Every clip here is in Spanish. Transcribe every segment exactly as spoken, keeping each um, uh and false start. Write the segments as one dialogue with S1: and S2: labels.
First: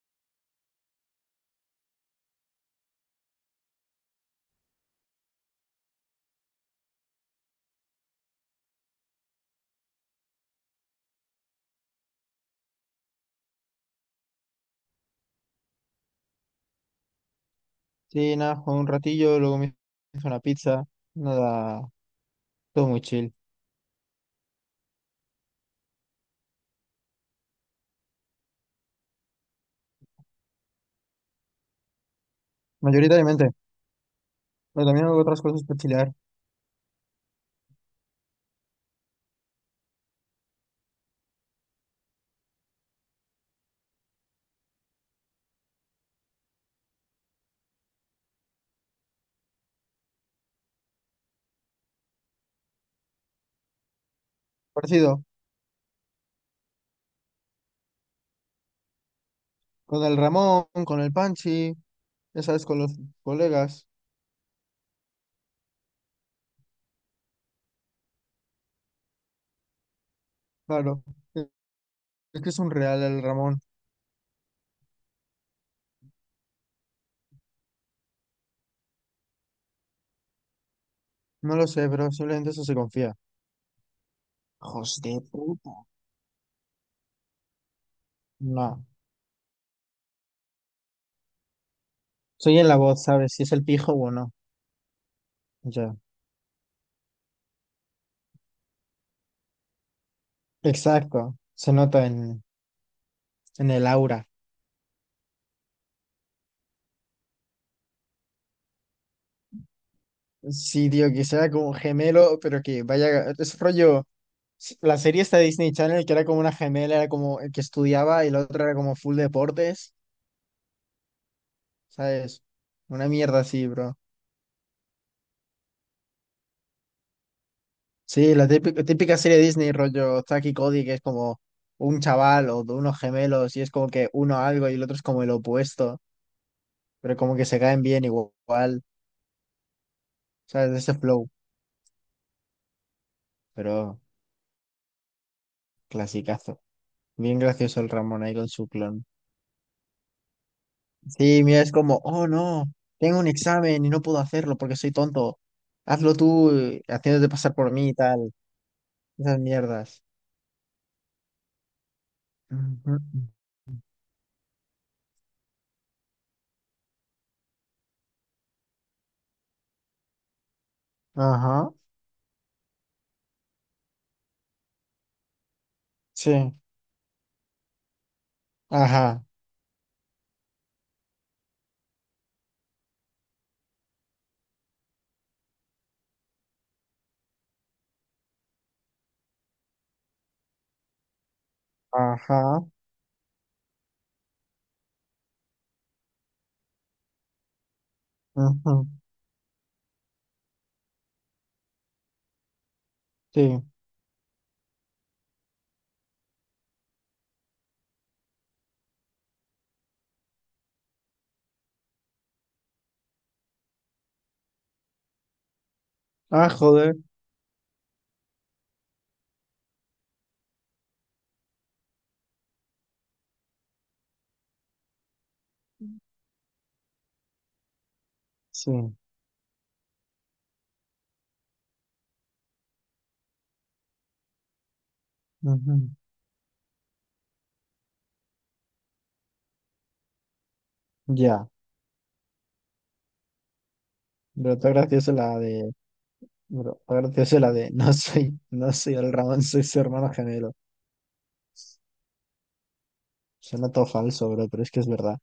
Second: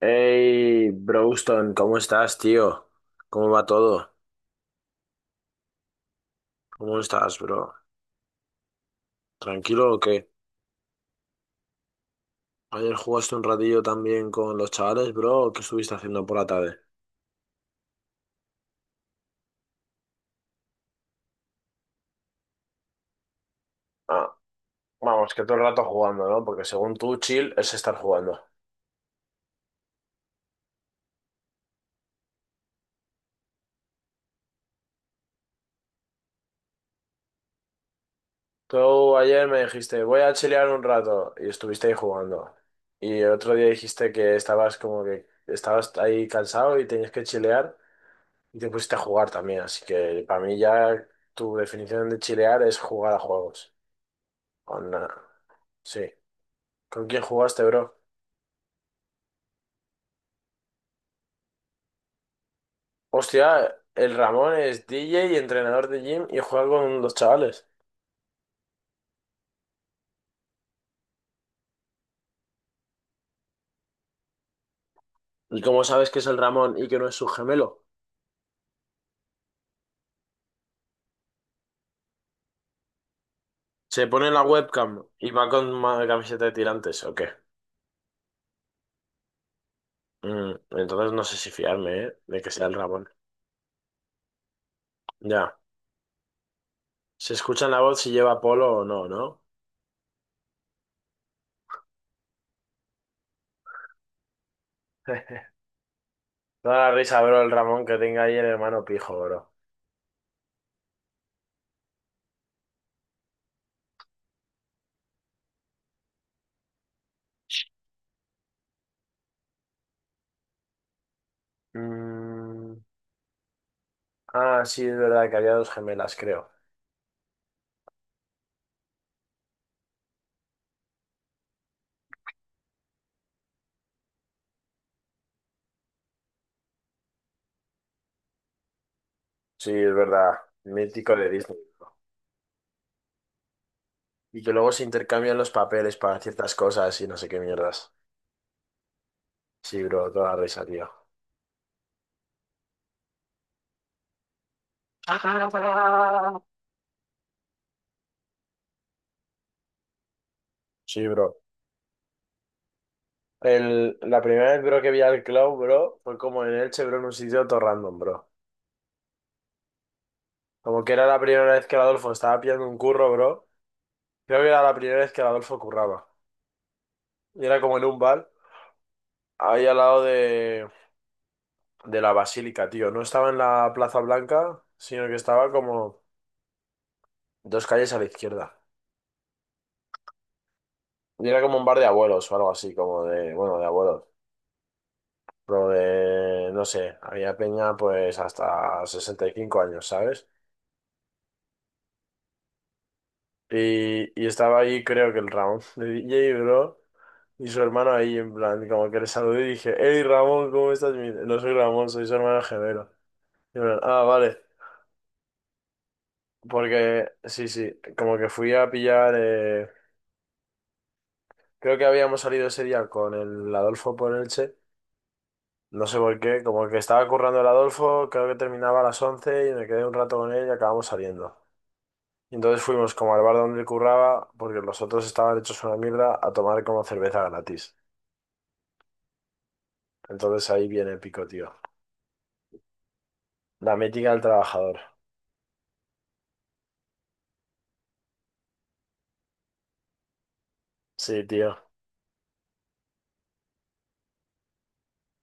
S1: Hey, Broston, ¿cómo estás, tío? ¿Cómo va todo? ¿Cómo estás, bro? ¿Tranquilo o qué? ¿Ayer jugaste un ratillo también con los chavales, bro? ¿O qué estuviste haciendo por la tarde?
S2: Sí, nada, jugué un ratillo, luego me hice una pizza, nada, todo muy chill.
S1: Ah, vamos, que todo el rato jugando, ¿no? Porque según tú, chill es estar jugando.
S2: Mayoritariamente, pero también hago otras cosas para chilear.
S1: Tú ayer me dijiste, voy a chilear un rato, y estuviste ahí jugando. Y el otro día dijiste que estabas como que estabas ahí cansado y tenías que chilear, y te pusiste a jugar también. Así que para mí ya tu definición de chilear es jugar a juegos. Con la
S2: Parecido,
S1: sí. ¿Con quién jugaste, bro?
S2: con el Ramón, con el Panchi, ya sabes, con los
S1: Hostia,
S2: colegas,
S1: el Ramón es D J y entrenador de gym y juega con los chavales.
S2: claro. Es que es un real el Ramón,
S1: ¿Y cómo sabes que es el Ramón y que no es su gemelo?
S2: no lo sé, pero simplemente eso se confía.
S1: Se pone la webcam
S2: Hijos de
S1: y va con
S2: puta.
S1: ma- camiseta de tirantes, ¿o qué?
S2: No,
S1: Mm, entonces no sé si fiarme, ¿eh? De que
S2: soy
S1: sea
S2: en
S1: el
S2: la voz,
S1: Ramón.
S2: ¿sabes? Si es el pijo o no.
S1: Ya.
S2: Ya.
S1: Se escucha en la voz si lleva polo o no, ¿no?
S2: Exacto, se nota en, en el aura.
S1: Toda la risa, bro, el Ramón que tenga ahí el hermano pijo, bro.
S2: Sí, tío, que sea como gemelo, pero que vaya, es rollo. s- La serie esta de Disney Channel, que era como una gemela, era como el que estudiaba y la otra era como full deportes, ¿sabes?
S1: Mm.
S2: Una mierda así, bro.
S1: Ah, sí, es verdad que había dos gemelas, creo.
S2: Sí, la típica, típica serie de Disney, rollo Zack y Cody, que es como un chaval o de unos gemelos y es como que uno algo y el otro es como el opuesto, pero como que se caen bien igual,
S1: Sí, es verdad.
S2: ¿sabes? De ese
S1: Mítico
S2: flow,
S1: de Disney.
S2: pero
S1: Y que luego se intercambian los papeles para ciertas
S2: clasicazo.
S1: cosas y no sé
S2: Bien
S1: qué
S2: gracioso el
S1: mierdas.
S2: Ramón ahí con su clon.
S1: Sí, bro, toda la risa, tío.
S2: Sí, mira, es como, oh no, tengo un examen y no puedo hacerlo porque soy tonto. Hazlo tú, eh, haciéndote pasar por mí y tal. Esas mierdas.
S1: Sí, bro.
S2: Ujú.
S1: El, la primera vez, bro, que vi al Clown, bro, fue como en Elche, bro, en un sitio todo random, bro. Como que era la primera vez
S2: Ajá,
S1: que el Adolfo estaba pillando un curro, bro. Creo que era la primera vez que el Adolfo curraba.
S2: sí,
S1: Y era como en un bar,
S2: ajá,
S1: ahí al lado de, de la Basílica, tío. No estaba en la Plaza Blanca, sino que estaba como dos calles a la izquierda. Y era como un bar de abuelos o algo
S2: ajá,
S1: así, como de, bueno, de abuelos. Lo de, no sé, había peña pues hasta
S2: ujú,
S1: sesenta y cinco años, ¿sabes?
S2: sí.
S1: Y, y estaba ahí, creo que el Ramón de D J, bro, y su hermano ahí, en plan, como que le saludé y dije, hey Ramón, ¿cómo estás? Y me dice, no soy Ramón, soy su hermano gemelo. Y en plan, ah, vale,
S2: Ah, joder,
S1: porque sí, sí, como que fui a pillar, eh, creo que habíamos salido ese día con el Adolfo por Elche, no sé por qué, como que estaba currando el Adolfo, creo que
S2: sí,
S1: terminaba a las once y me quedé un rato con él y acabamos saliendo. Y entonces fuimos como al bar donde él curraba, porque los otros estaban hechos
S2: ujú.
S1: una mierda, a tomar como cerveza gratis. Entonces ahí viene el pico,
S2: Ya,
S1: tío. La mítica del
S2: pero está
S1: trabajador.
S2: gracioso la de, pero está gracioso la de, no soy, no soy el Ramón, soy su hermano gemelo.
S1: Sí, tío.
S2: Suena todo falso, bro, pero es que es verdad.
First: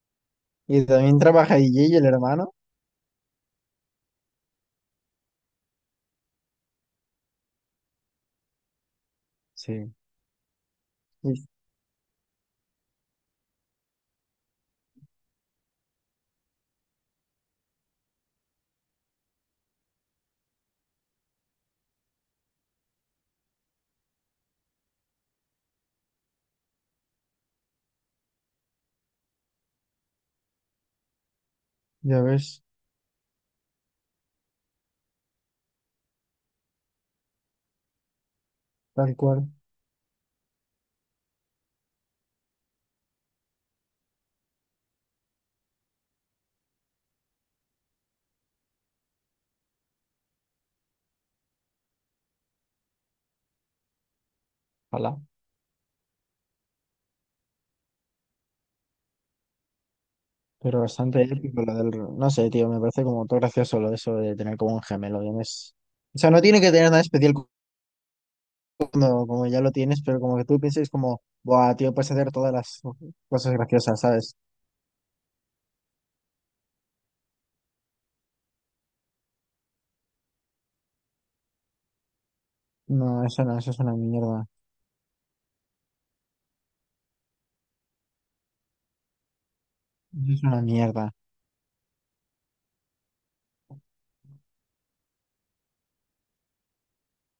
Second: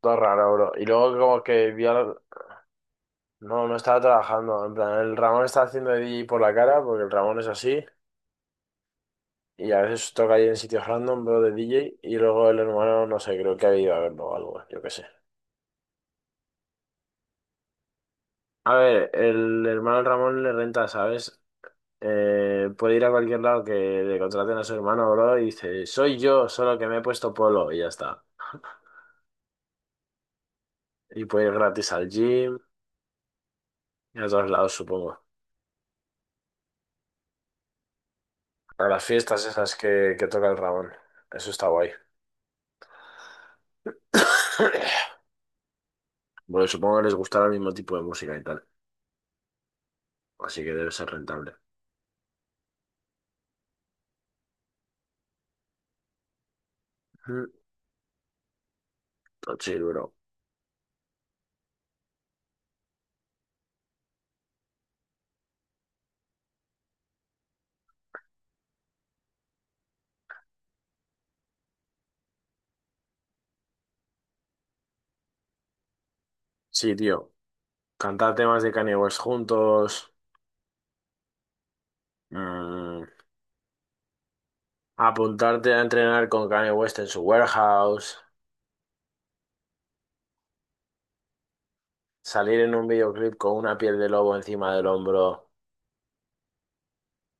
S1: Todo raro, bro.
S2: Y
S1: Y
S2: también
S1: luego como
S2: trabaja D
S1: que
S2: J
S1: vi
S2: y el
S1: al...
S2: hermano.
S1: No, no estaba trabajando. En plan, el Ramón está haciendo de D J por la cara, porque el Ramón es así. Y a
S2: Sí.
S1: veces toca ahí en sitios random,
S2: Y-
S1: bro, de D J. Y luego el hermano, no sé, creo que ha ido a verlo o algo, yo qué sé. A ver, el hermano Ramón le renta, ¿sabes? Eh, puede ir a cualquier lado que le contraten a su hermano, bro, y dice, soy yo, solo que me he puesto polo, y ya está. Y puede ir gratis al
S2: Ya
S1: gym
S2: ves,
S1: y a todos lados, supongo. A las
S2: tal
S1: fiestas
S2: cual.
S1: esas que, que toca el Ramón. Eso está guay. Bueno, supongo que les gustará el mismo tipo de música y tal. Así que debe ser rentable.
S2: Ojalá.
S1: Mm, todo chill, bro.
S2: Pero bastante épico lo del... No sé, tío, me parece como todo gracioso lo de eso de tener como un gemelo. ya no es- O sea, no tiene que tener nada especial cuando como ya lo tienes, pero como que tú pienses como, buah, tío, puedes hacer todas las cosas graciosas, ¿sabes?
S1: Sí, tío. Cantar temas de Kanye West juntos. Mm,
S2: No, eso no, eso es una mierda.
S1: apuntarte a entrenar con Kanye West en su warehouse.
S2: Eso es una mierda.
S1: Salir en un videoclip con una piel de lobo encima del hombro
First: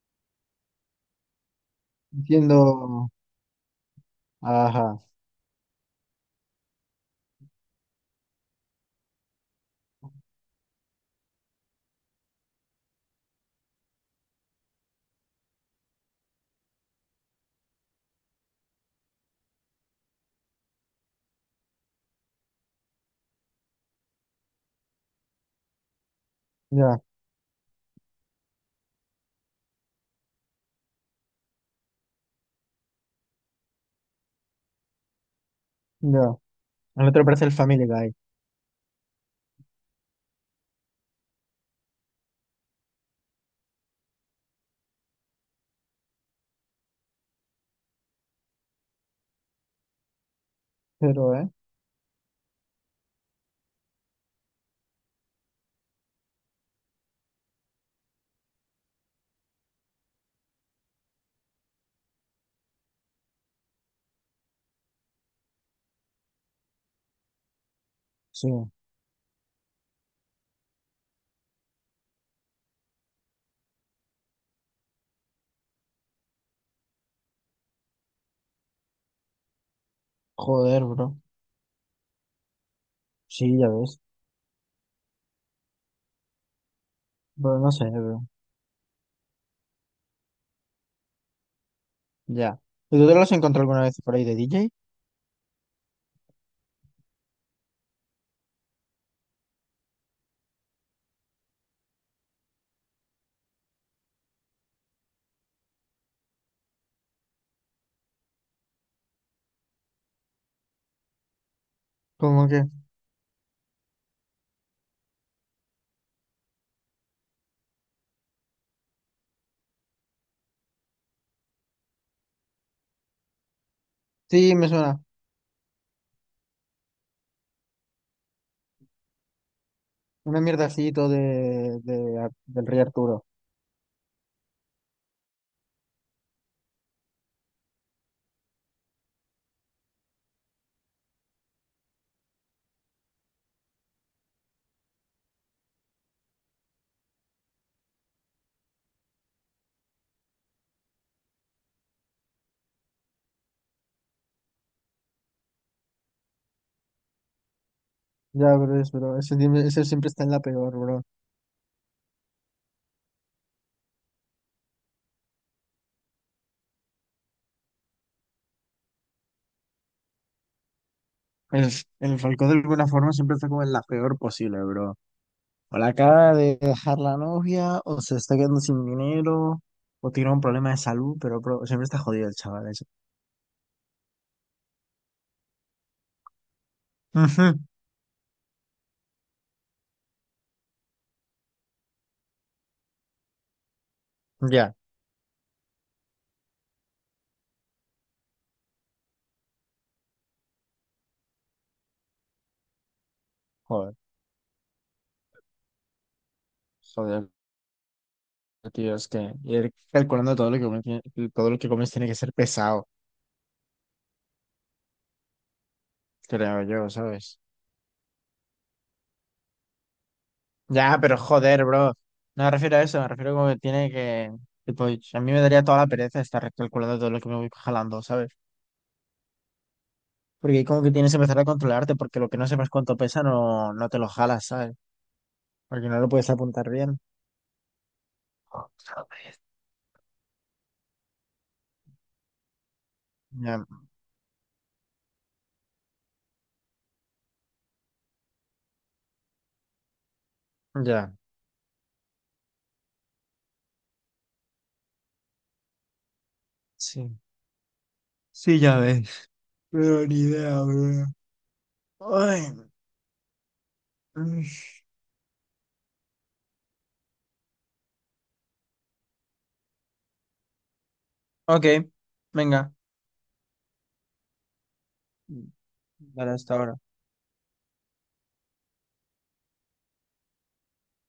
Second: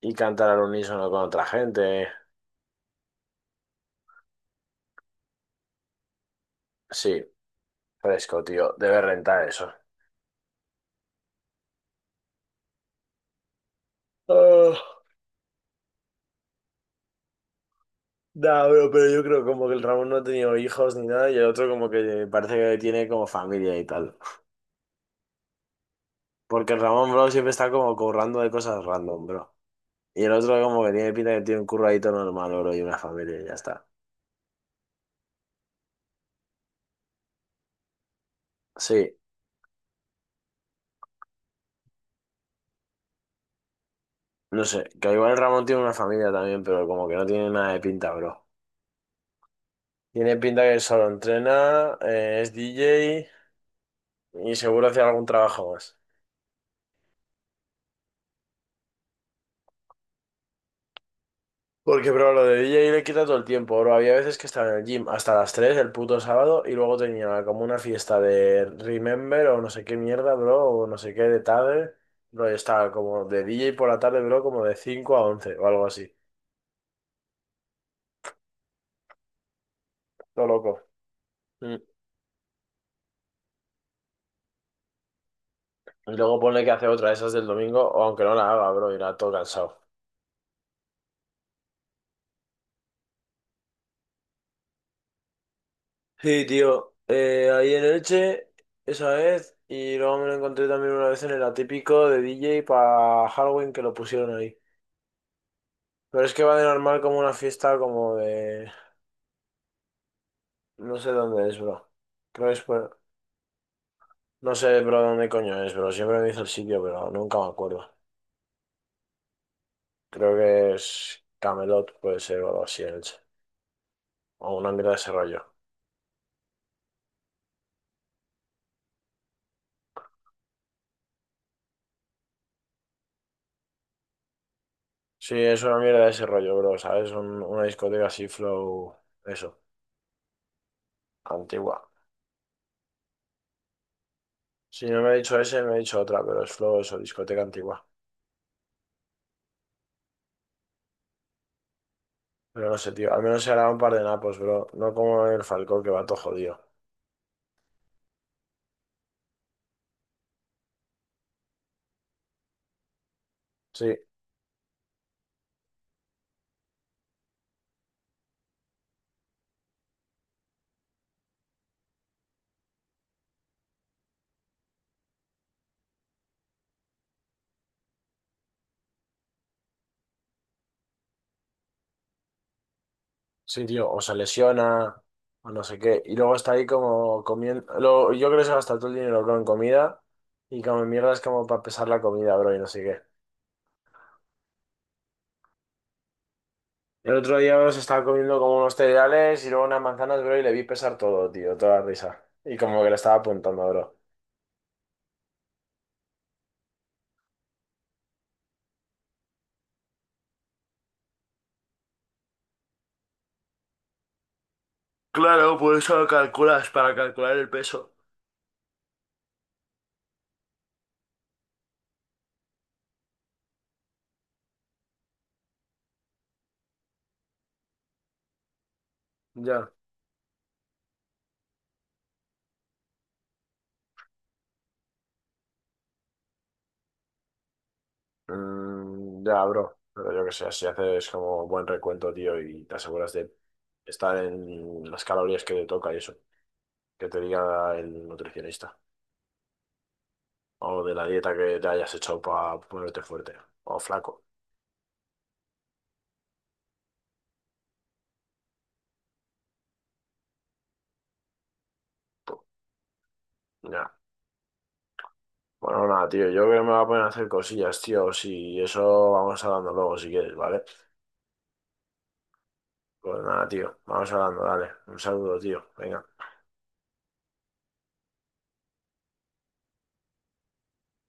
S1: y cantar al unísono con otra gente.
S2: Entiendo. Ajá.
S1: Sí, fresco, tío. Debe rentar eso. Oh, nah, bro, pero yo creo como que el Ramón no ha tenido hijos ni nada y el otro como que parece que tiene como familia y tal. Porque el
S2: Ya,
S1: Ramón, bro, siempre está como currando de cosas random, bro. Y el otro como que tiene pinta que tiene un curradito normal, bro, y una familia y ya está.
S2: ya. Al otro parece el Family Guy.
S1: Sí, no sé, que igual el Ramón tiene una familia también, pero como que no tiene nada de pinta, bro. Tiene pinta que solo
S2: Pero, ¿eh?
S1: entrena, eh, es D J y seguro hace algún trabajo más. Porque, bro, lo de D J le quita todo el tiempo, bro. Había veces que estaba en el gym hasta las tres el puto sábado y luego tenía como una fiesta
S2: Sí.
S1: de Remember o no sé qué mierda, bro, o no sé qué de tarde. Bro, y estaba como de D J por la tarde, bro, como de cinco a once o algo así. Todo loco.
S2: Joder, bro.
S1: Mm.
S2: Sí, ya ves.
S1: Y luego pone que hace otra, de esas del
S2: Pero no
S1: domingo,
S2: sé,
S1: o
S2: bro.
S1: aunque no la haga, bro, irá todo cansado.
S2: Ya. ¿Y tú te lo has encontrado alguna vez por ahí de D J?
S1: Sí, tío. Eh, ahí en Elche, esa vez, y luego me lo encontré también una vez en el atípico de D J para Halloween que lo pusieron ahí. Pero es que va de normal como una fiesta como de... No sé dónde es, bro.
S2: Como
S1: Creo que es
S2: que.
S1: por... No sé, bro, dónde coño es, bro. Siempre me dice el sitio, pero nunca me acuerdo. Creo que es Camelot, puede ser, o algo así en Elche.
S2: Sí,
S1: O
S2: me
S1: una mierda de
S2: suena.
S1: ese rollo.
S2: Una mierda así, todo de, de Ar- del Rey Arturo.
S1: Sí, es una mierda de ese rollo, bro, ¿sabes? Un- una discoteca así, flow... Eso, antigua. Si no me ha dicho ese, me ha dicho otra, pero es flow eso, discoteca antigua. Pero no sé, tío. Al menos se hará un par de napos, bro. No como el Falcón que va todo jodido.
S2: Ya, bro, es, bro. Ese, siempre ese siempre está en la peor, bro.
S1: Sí,
S2: El, el Falcón de alguna forma siempre está como en la peor posible, bro. O la acaba de dejar la novia, o se está quedando sin dinero, o tiene un problema de salud, pero, bro, siempre está jodido el chaval ese.
S1: sí, tío. O se lesiona, o no sé qué. Y luego está ahí como
S2: Ujú.
S1: comiendo. lo- Yo creo que se gasta todo el dinero bro, en comida. Y como en mierda es como para pesar la comida, bro, y no sé qué.
S2: Ya,
S1: El otro día bro, se estaba comiendo como unos cereales y luego unas manzanas, bro, y le vi pesar todo, tío. Toda la risa. Y como que le estaba apuntando,
S2: joder.
S1: bro.
S2: Joder, tío, es que ir calculando todo lo que comes, todo lo que comes tiene que ser pesado,
S1: Claro, por eso lo
S2: creo
S1: calculas,
S2: yo,
S1: para calcular
S2: ¿sabes?
S1: el peso.
S2: Ya, pero joder, bro. No me refiero a eso, me refiero como que tiene que. Tipo, a mí me daría toda la pereza estar recalculando todo lo que me voy jalando, ¿sabes?
S1: Ya.
S2: Porque como que tienes que empezar a controlarte, porque lo que no sepas cuánto pesa no, no te lo jalas, ¿sabes? Porque no lo puedes apuntar bien.
S1: Mm, ya, bro. Pero yo que sé, si haces como buen recuento, tío, y te aseguras de
S2: Ya,
S1: estar en las calorías que te toca y eso, que te diga el nutricionista. O de la
S2: ya.
S1: dieta que te hayas hecho para ponerte fuerte o flaco.
S2: Sí. Sí, ya ves. Pero ni idea, bro.
S1: Puh,
S2: Ay.
S1: ya.
S2: Mm.
S1: Bueno, nada, tío. Yo creo que me voy a poner a hacer cosillas, tío. Si eso vamos hablando luego, si quieres, ¿vale?
S2: Ok, venga.
S1: Pues nada, tío. Vamos hablando, dale. Un saludo, tío. Venga.
S2: Vale, hasta ahora.